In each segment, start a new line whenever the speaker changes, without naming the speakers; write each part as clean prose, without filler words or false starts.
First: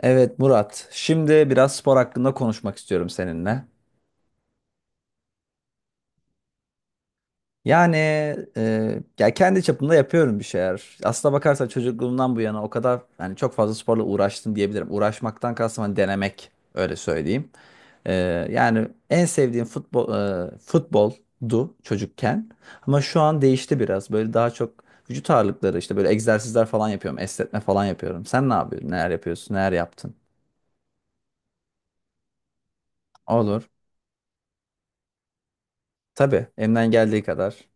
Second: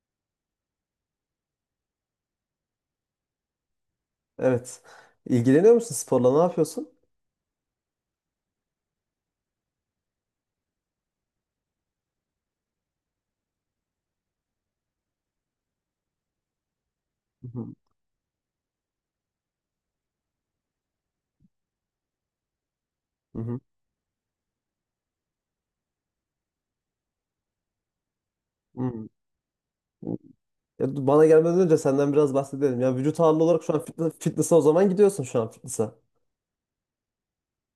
Evet Murat, şimdi biraz spor hakkında konuşmak istiyorum seninle.
Evet. İlgileniyor musun sporla? Ne yapıyorsun?
Yani ya kendi çapımda yapıyorum bir şeyler. Aslına bakarsan çocukluğumdan bu yana o kadar yani çok fazla sporla uğraştım diyebilirim. Uğraşmaktan kastım hani denemek öyle
Hı
söyleyeyim.
hı.
E, yani en sevdiğim futboldu çocukken. Ama şu
Hı
an
hı.
değişti biraz. Böyle daha çok vücut ağırlıkları işte böyle egzersizler falan yapıyorum, esnetme falan yapıyorum. Sen ne yapıyorsun?
Hı.
Neler yapıyorsun? Neler yaptın?
Ya, bana gelmeden önce senden biraz bahsedelim. Ya vücut ağırlığı olarak
Olur.
şu an fitness'a o zaman gidiyorsun şu an fitness'a.
Tabii elimden geldiği kadar.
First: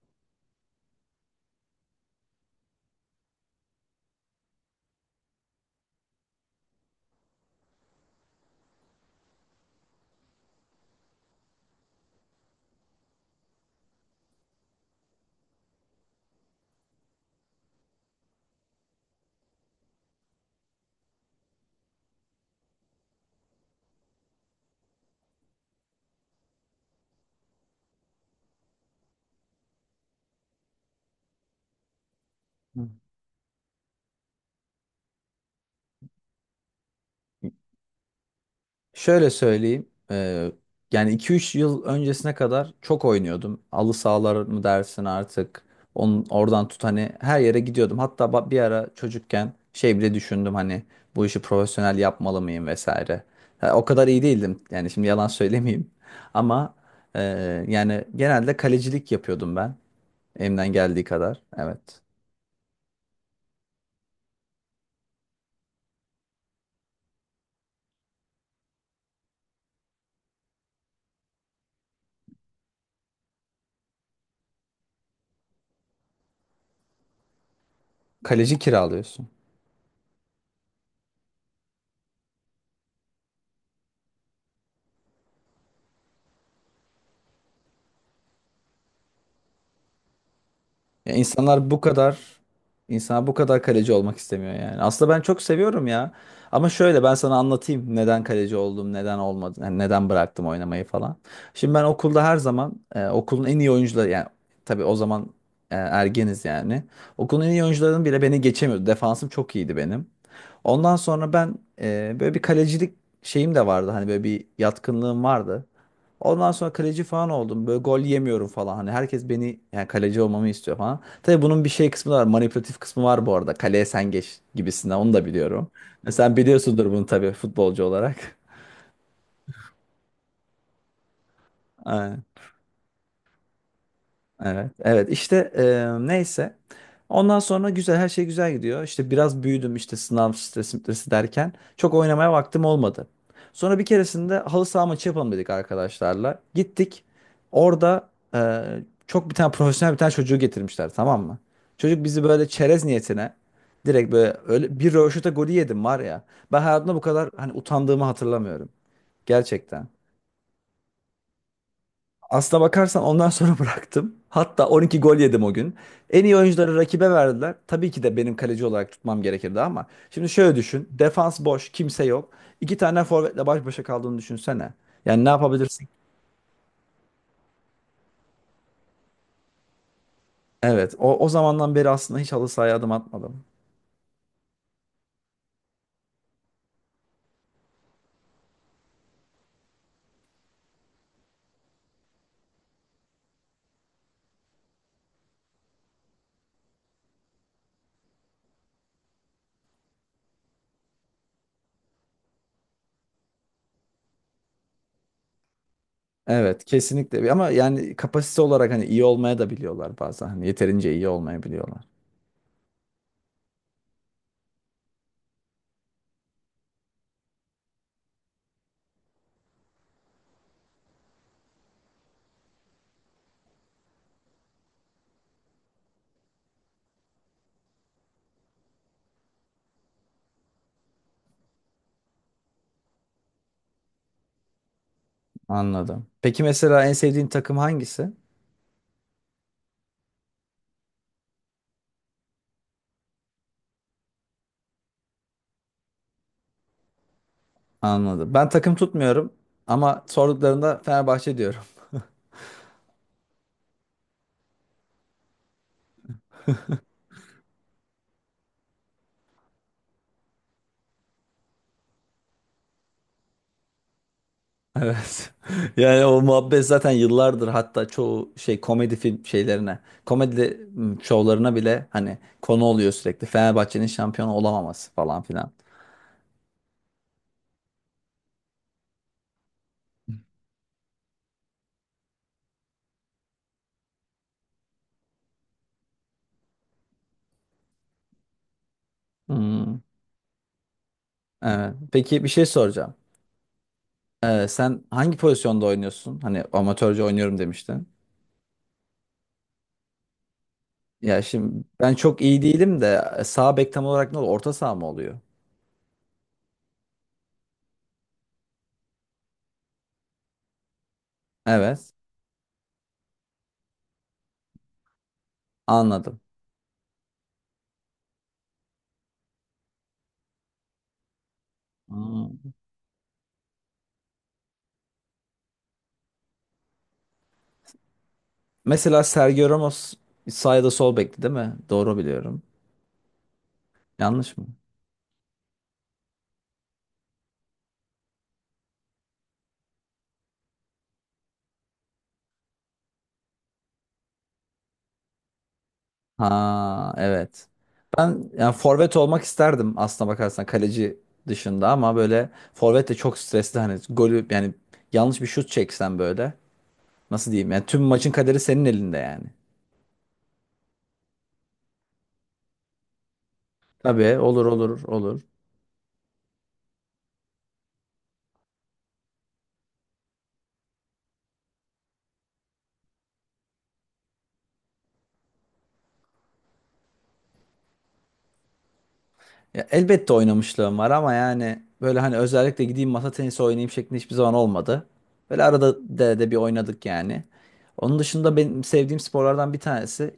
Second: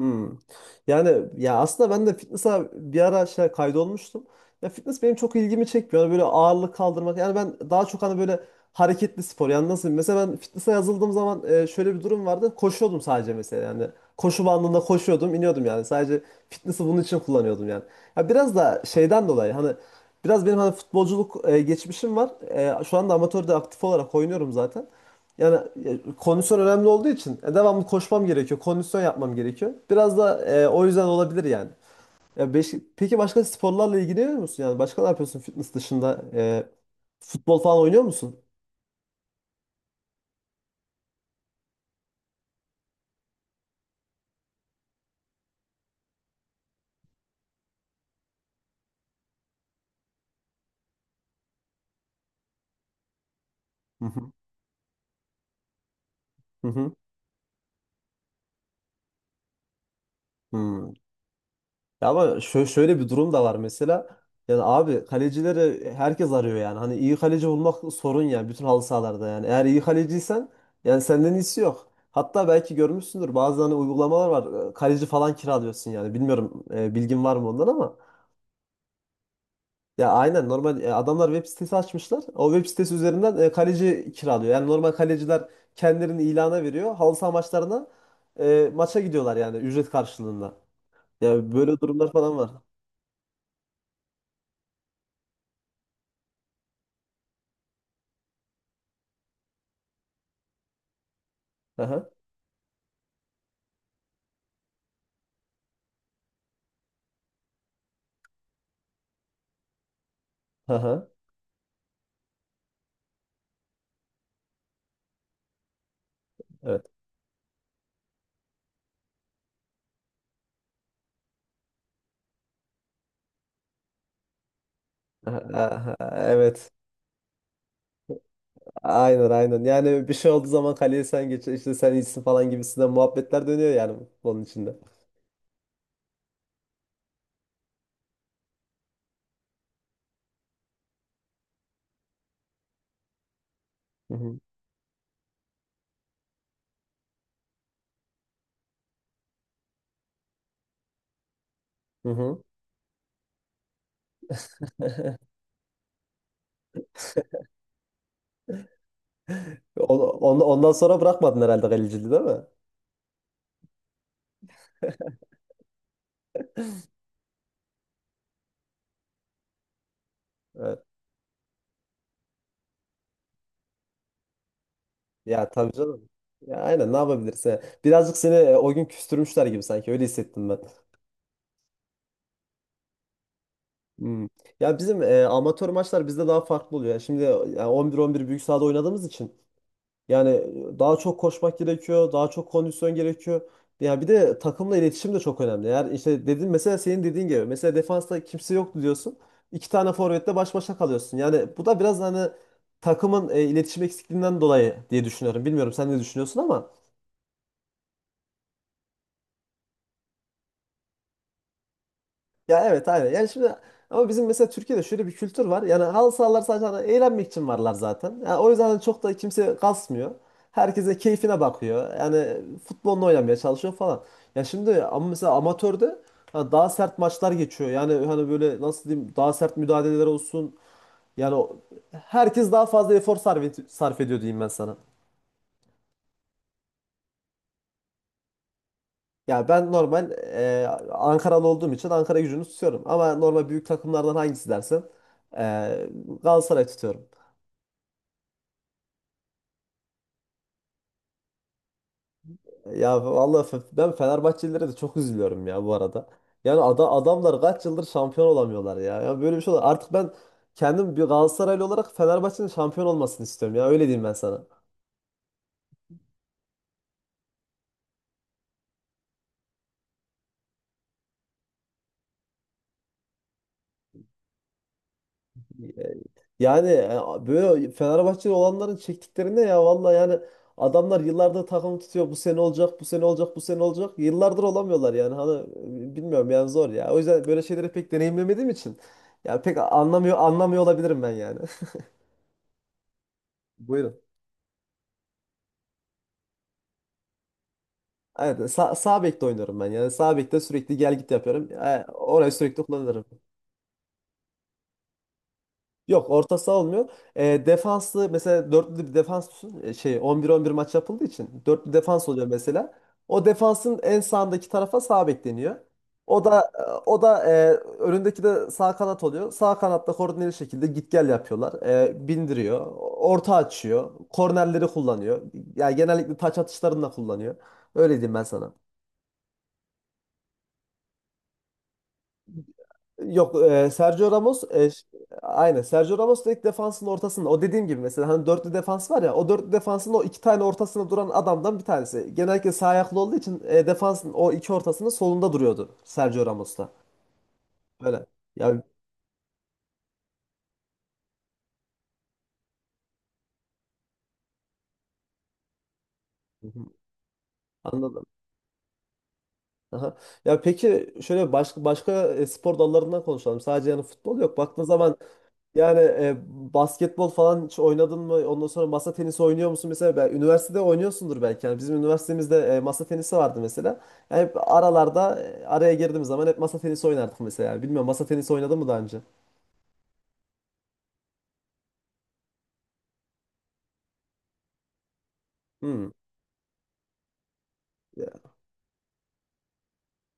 Hmm. Yani ya aslında ben de fitness'a bir ara şey kaydolmuştum. Ya fitness benim çok ilgimi çekmiyor. Yani böyle ağırlık kaldırmak. Yani ben daha çok hani böyle hareketli spor. Yani nasıl mesela ben fitness'a yazıldığım zaman şöyle bir durum vardı. Koşuyordum sadece mesela yani. Koşu bandında koşuyordum, iniyordum yani. Sadece fitness'ı bunun için kullanıyordum yani. Ya biraz da şeyden dolayı hani biraz benim hani futbolculuk geçmişim var. Şu anda amatörde aktif olarak oynuyorum zaten. Yani kondisyon önemli olduğu için devamlı koşmam gerekiyor. Kondisyon yapmam gerekiyor. Biraz da o yüzden olabilir yani.
Hı.
Peki başka sporlarla ilgileniyor musun? Yani başka ne yapıyorsun fitness dışında? Futbol falan oynuyor musun?
Şöyle söyleyeyim. Yani iki üç yıl öncesine kadar çok oynuyordum. Halı sahalar mı dersin artık. Oradan tut hani her yere gidiyordum. Hatta bir ara çocukken şey bile düşündüm hani bu işi profesyonel yapmalı mıyım vesaire. Ha, o
Hı
kadar iyi
hı.
değildim. Yani şimdi yalan söylemeyeyim.
Hı
Ama
hı.
yani genelde kalecilik yapıyordum ben. Elimden
Hı.
geldiği kadar. Evet.
Şöyle bir durum da var mesela. Yani abi kalecileri herkes arıyor yani. Hani iyi kaleci bulmak sorun ya bütün halı sahalarda yani. Eğer iyi kaleciysen yani senden iyisi yok. Hatta belki görmüşsündür bazı hani uygulamalar var. Kaleci falan kiralıyorsun yani. Bilmiyorum bilgin var mı ondan ama.
Kaleci kiralıyorsun.
Ya aynen normal adamlar web sitesi açmışlar. O web sitesi üzerinden kaleci kiralıyor. Yani normal kaleciler kendilerini ilana veriyor. Halı saha maçlarına maça gidiyorlar yani ücret karşılığında.
Ya
Ya
insanlar
böyle
bu
durumlar
kadar
falan var.
insan bu kadar kaleci olmak istemiyor yani. Aslında ben çok seviyorum ya. Ama şöyle ben sana anlatayım neden kaleci oldum, neden olmadı, yani neden bıraktım oynamayı falan. Şimdi ben
Aha.
okulda her zaman okulun en iyi oyuncuları yani tabii o zaman ergeniz yani. Okulun en iyi oyuncularının bile beni geçemiyordu. Defansım çok iyiydi benim. Ondan
Aha.
sonra ben böyle bir kalecilik şeyim de vardı. Hani böyle bir yatkınlığım vardı. Ondan sonra
Evet.
kaleci falan oldum. Böyle gol yemiyorum falan. Hani herkes beni yani kaleci olmamı istiyor falan. Tabii bunun bir şey kısmı da var. Manipülatif kısmı var bu arada. Kaleye sen geç gibisinden onu da biliyorum.
Aha,
E sen
evet.
biliyorsundur bunu tabii futbolcu olarak.
Aynen aynen. Yani bir şey olduğu zaman kaleye sen geç. İşte sen iyisin
Aynen.
falan gibisinden muhabbetler dönüyor yani bunun
Evet,
içinde.
evet işte neyse. Ondan sonra güzel her şey güzel gidiyor. İşte biraz büyüdüm işte sınav stresi derken çok oynamaya vaktim olmadı. Sonra bir
Hı
keresinde
hı.
halı saha maçı yapalım dedik arkadaşlarla. Gittik. Orada e, çok bir tane profesyonel bir tane çocuğu getirmişler, tamam mı? Çocuk
Hı
bizi
hı.
böyle çerez niyetine direkt böyle öyle bir rövaşata golü yedim var ya. Ben hayatımda bu kadar hani utandığımı hatırlamıyorum. Gerçekten.
Ondan sonra bırakmadın herhalde kaleciliği değil mi?
Aslına bakarsan ondan sonra bıraktım. Hatta 12 gol yedim o gün. En iyi oyuncuları rakibe verdiler. Tabii ki de benim kaleci olarak tutmam gerekirdi ama. Şimdi şöyle
Evet.
düşün. Defans boş, kimse yok. İki tane forvetle baş başa kaldığını düşünsene. Yani ne
Ya tabii
yapabilirsin?
canım. Ya aynen ne yapabilirsin? Birazcık seni o gün küstürmüşler gibi sanki öyle hissettim ben.
Evet. O zamandan beri aslında hiç halı sahaya adım atmadım.
Hmm. Ya bizim amatör maçlar bizde daha farklı oluyor. Yani şimdi 11-11 büyük sahada oynadığımız için yani daha çok koşmak gerekiyor, daha çok kondisyon gerekiyor. Ya bir de takımla iletişim de çok önemli. Eğer işte dedin mesela senin dediğin gibi mesela defansta kimse yoktu diyorsun. İki tane forvetle baş başa kalıyorsun. Yani bu da biraz hani takımın iletişim eksikliğinden dolayı diye düşünüyorum. Bilmiyorum sen ne düşünüyorsun
Evet,
ama
kesinlikle. Ama yani kapasite olarak hani iyi olmaya da biliyorlar bazen. Hani yeterince iyi olmayabiliyorlar.
ya evet aynen. Yani şimdi ama bizim mesela Türkiye'de şöyle bir kültür var. Yani halı sahalar sadece hani eğlenmek için varlar zaten. Yani o yüzden hani çok da kimse kasmıyor. Herkese keyfine bakıyor. Yani futbolunu oynamaya çalışıyor falan. Ya şimdi ama mesela amatörde hani daha sert maçlar geçiyor. Yani hani böyle nasıl diyeyim daha sert müdahaleler olsun. Yani o- Herkes daha fazla efor sarf ediyor diyeyim ben sana.
Anladım. Peki mesela en sevdiğin takım hangisi?
Ya ben normal Ankaralı olduğum için Ankara gücünü tutuyorum. Ama normal büyük takımlardan hangisi dersen e, Galatasaray tutuyorum.
Anladım. Ben takım tutmuyorum ama sorduklarında Fenerbahçe diyorum.
Ben Fenerbahçelilere de çok üzülüyorum ya bu arada. Yani adamlar kaç yıldır şampiyon olamıyorlar ya. Ya böyle bir şey olur. Artık ben kendim bir Galatasaraylı olarak Fenerbahçe'nin şampiyon olmasını istiyorum ya. Öyle diyeyim ben sana.
Evet. Yani o muhabbet zaten yıllardır hatta çoğu şey komedi film şeylerine, şovlarına bile hani konu oluyor sürekli. Fenerbahçe'nin şampiyon olamaması falan filan.
Yani böyle Fenerbahçeli olanların çektiklerinde ya vallahi yani adamlar yıllardır takım tutuyor. Bu sene olacak, bu sene olacak, bu sene olacak. Yıllardır olamıyorlar yani. Hani bilmiyorum yani zor ya. O yüzden böyle şeyleri pek deneyimlemediğim için ya pek
Hmm,
anlamıyor olabilirim ben yani.
evet. Peki bir şey soracağım.
Buyurun.
Sen hangi pozisyonda oynuyorsun? Hani amatörce oynuyorum demiştin.
Evet, sağ bekte oynuyorum ben. Yani sağ bekte sürekli gel git
Ya
yapıyorum.
şimdi
E,
ben çok
orayı
iyi
sürekli
değilim de
kullanırım.
sağ bek tam olarak ne oluyor? Orta saha mı oluyor?
Yok orta saha olmuyor. E, defanslı mesela dörtlü bir defans tutun. E, şey 11-11 maç yapıldığı için dörtlü
Evet.
defans oluyor mesela. O defansın en sağındaki tarafa sağ bek deniyor.
Anladım.
O da o da önündeki de sağ kanat oluyor. Sağ kanatta koordineli şekilde git gel yapıyorlar. E,
Hmm.
bindiriyor. Orta açıyor. Kornerleri kullanıyor. Yani genellikle taç atışlarını da kullanıyor. Öyle diyeyim ben sana.
Mesela Sergio Ramos sağ ya da sol bekti değil mi? Doğru biliyorum.
Yok Sergio
Yanlış
Ramos
mı?
aynen Sergio Ramos da ilk defansın ortasında o dediğim gibi mesela hani dörtlü defans var ya o dörtlü defansın o iki tane ortasında duran adamdan bir tanesi. Genellikle sağ ayaklı olduğu için defansın o iki ortasının solunda duruyordu Sergio Ramos da.
Ha evet.
Böyle.
Ben yani
Ya
forvet olmak isterdim aslına bakarsan kaleci dışında ama böyle forvet de çok stresli hani golü yani yanlış bir şut çeksen böyle
hı hı,
nasıl diyeyim yani tüm
anladım.
maçın kaderi senin elinde yani.
Aha. Ya peki şöyle başka başka spor dallarından konuşalım. Sadece yani
Tabii,
futbol yok.
olur
Baktığın
olur
zaman
olur.
yani basketbol falan hiç oynadın mı? Ondan sonra masa tenisi oynuyor musun? Mesela ben, üniversitede oynuyorsundur belki. Yani bizim üniversitemizde masa tenisi vardı mesela. Yani hep aralarda araya girdiğimiz zaman hep masa tenisi oynardık mesela. Yani bilmiyorum masa tenisi oynadın mı daha önce?
Ya elbette oynamışlığım var ama yani böyle hani özellikle gideyim masa tenisi oynayayım şeklinde hiçbir zaman olmadı. Böyle
Hmm.
arada de bir oynadık yani. Onun
Ya.
dışında benim sevdiğim sporlardan bir tanesi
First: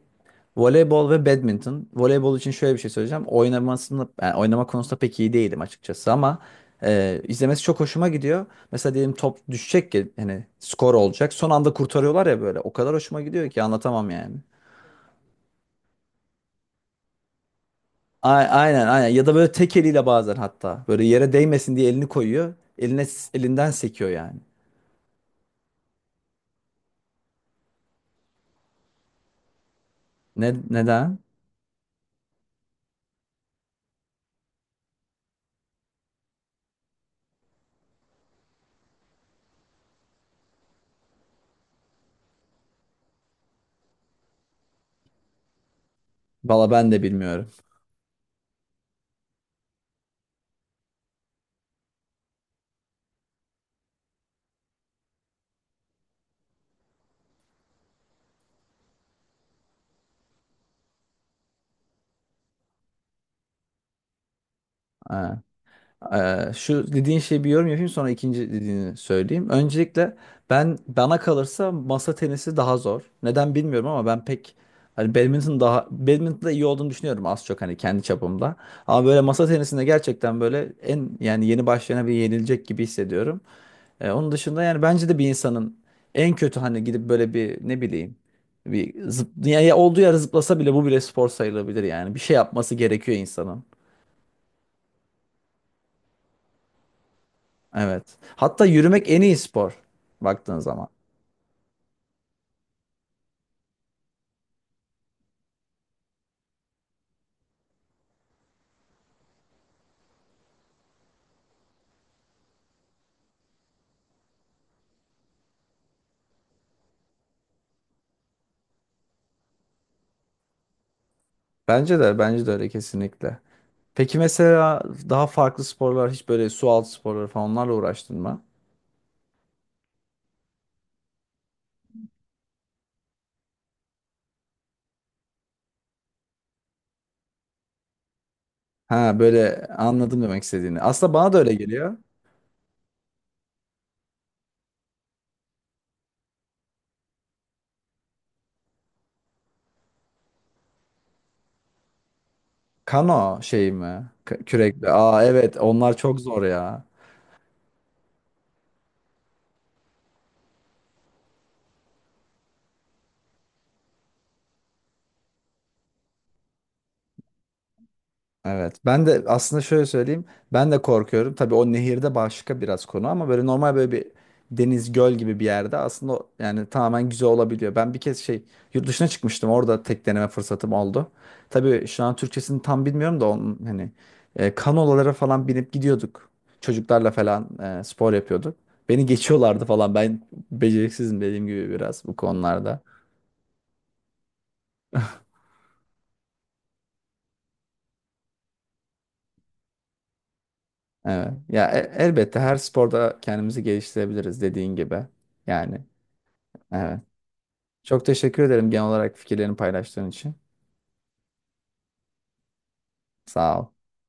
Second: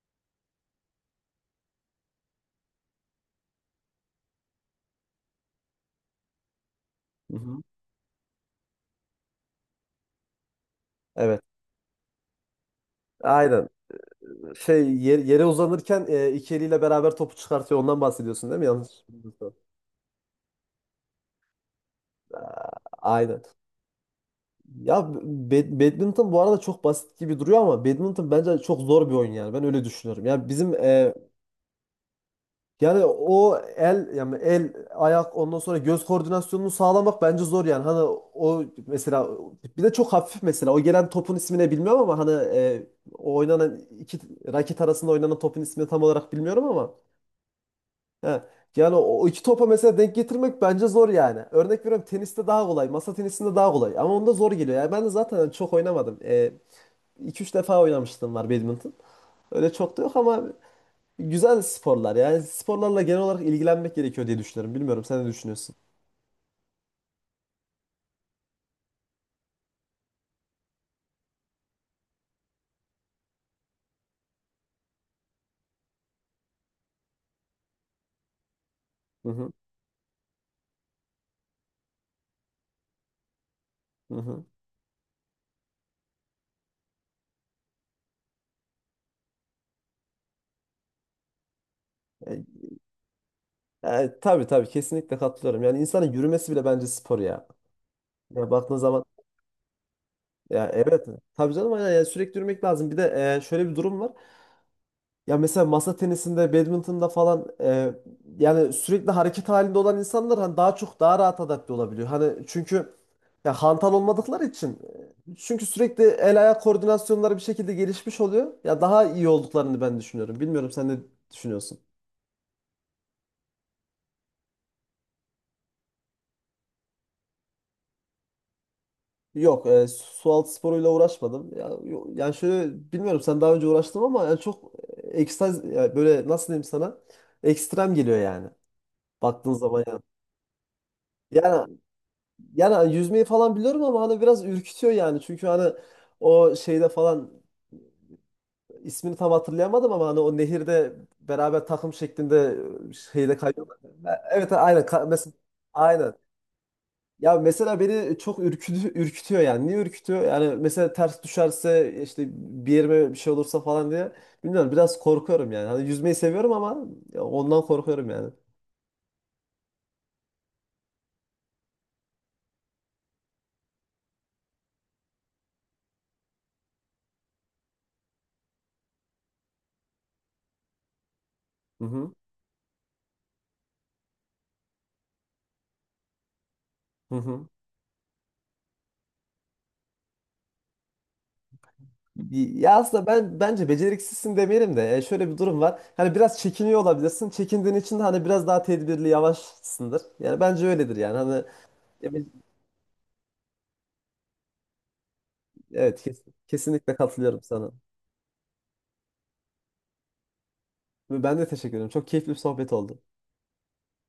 voleybol ve badminton. Voleybol için şöyle bir şey söyleyeceğim. Yani oynama konusunda pek iyi değilim açıkçası ama izlemesi
Hı-hı.
çok hoşuma gidiyor. Mesela diyelim top düşecek ki hani skor olacak.
Evet.
Son anda kurtarıyorlar ya böyle. O kadar hoşuma gidiyor ki
Aynen.
anlatamam yani.
Yere uzanırken iki eliyle beraber topu çıkartıyor. Ondan bahsediyorsun değil mi?
Aynen,
Yanlış
aynen, ya da böyle
bilmiyorsam.
tek eliyle bazen hatta böyle yere değmesin diye elini koyuyor.
Aynen.
Elinden sekiyor yani.
Ya Badminton bu arada çok basit gibi duruyor ama badminton bence çok zor bir oyun yani. Ben öyle düşünüyorum. Ya
Ne
bizim
neden?
yani o el yani el ayak ondan sonra göz koordinasyonunu sağlamak bence zor yani hani o mesela bir de çok hafif mesela o gelen topun ismini bilmiyorum ama hani o oynanan iki raket arasında oynanan topun ismini tam olarak bilmiyorum
Valla ben
ama
de bilmiyorum.
he. Yani o iki topa mesela denk getirmek bence zor yani. Örnek veriyorum teniste daha kolay, masa tenisinde daha kolay ama onda zor geliyor. Yani ben de zaten çok oynamadım. E, 2-3 defa oynamıştım var badminton. Öyle çok da yok ama güzel sporlar yani sporlarla genel olarak ilgilenmek gerekiyor diye düşünüyorum. Bilmiyorum sen ne
Ha.
düşünüyorsun?
Şu dediğin şey bir yorum yapayım sonra ikinci dediğini söyleyeyim. Öncelikle ben bana kalırsa masa tenisi daha zor. Neden bilmiyorum ama ben pek hani badminton'da iyi olduğunu düşünüyorum az çok hani kendi çapımda. Ama böyle
Hı
masa
hı.
tenisinde gerçekten böyle en yani yeni başlayana bir yenilecek gibi hissediyorum.
Hı
Onun
hı.
dışında yani bence de bir insanın en kötü hani gidip böyle bir ne bileyim ya olduğu yere zıplasa bile bu bile spor sayılabilir yani. Bir şey
E,
yapması gerekiyor insanın.
tabii tabii kesinlikle katılıyorum. Yani insanın yürümesi bile bence spor ya.
Evet.
Ya
Hatta
baktığın zaman
yürümek en iyi spor baktığın
ya
zaman.
evet tabii canım aynen yani sürekli yürümek lazım. Bir de şöyle bir durum var. Ya mesela masa tenisinde, badminton'da falan yani sürekli hareket halinde olan insanlar hani daha çok daha rahat adapte olabiliyor. Hani çünkü ya hantal olmadıkları için çünkü sürekli el ayak koordinasyonları bir şekilde gelişmiş oluyor. Ya daha iyi olduklarını ben düşünüyorum. Bilmiyorum sen ne düşünüyorsun?
Bence de öyle kesinlikle. Peki mesela daha farklı sporlar hiç böyle su altı sporları falan onlarla uğraştın mı?
Yok, su altı sporuyla uğraşmadım. Yani şöyle bilmiyorum sen daha önce uğraştın ama yani çok ekstaz ya böyle nasıl diyeyim sana? Ekstrem geliyor yani.
Ha
Baktığın
böyle
zaman yani.
anladım demek istediğini. Aslında bana da öyle
Yani
geliyor.
yani hani yüzmeyi falan biliyorum ama hani biraz ürkütüyor yani. Çünkü hani o şeyde falan ismini tam hatırlayamadım ama hani o nehirde beraber takım şeklinde şeyde
Kano şey
kayıyorlar.
mi?
Evet aynen
Kürekle. Aa
Mesela
evet, onlar
aynen.
çok zor ya.
Ya mesela beni çok ürkütüyor yani. Niye ürkütüyor? Yani mesela ters düşerse işte bir yerime bir şey olursa falan diye. Bilmiyorum biraz korkuyorum yani. Hani yüzmeyi seviyorum ama ya ondan korkuyorum yani.
Evet. Ben de aslında şöyle söyleyeyim. Ben de korkuyorum. Tabii o nehirde başka biraz konu ama böyle normal böyle bir deniz göl gibi bir yerde aslında yani tamamen güzel olabiliyor. Ben bir kez şey yurt dışına çıkmıştım. Orada tek deneme fırsatım oldu.
Hı
Tabii şu
hı.
an Türkçesini tam bilmiyorum da onun hani kanolalara falan binip gidiyorduk. Çocuklarla
Hı
falan
hı.
spor yapıyorduk. Beni geçiyorlardı falan. Ben beceriksizim dediğim gibi biraz bu
Ya
konularda.
aslında ben bence beceriksizsin demeyelim de şöyle bir durum var. Hani biraz çekiniyor olabilirsin. Çekindiğin için de hani biraz daha tedbirli, yavaşsındır. Yani bence öyledir yani.
Evet. Ya elbette her sporda kendimizi geliştirebiliriz dediğin gibi. Yani.
Kesinlikle
Evet.
katılıyorum sana.
Çok teşekkür ederim genel olarak fikirlerini paylaştığın için.
Ve ben de teşekkür ederim. Çok keyifli bir sohbet oldu.
Sağ ol.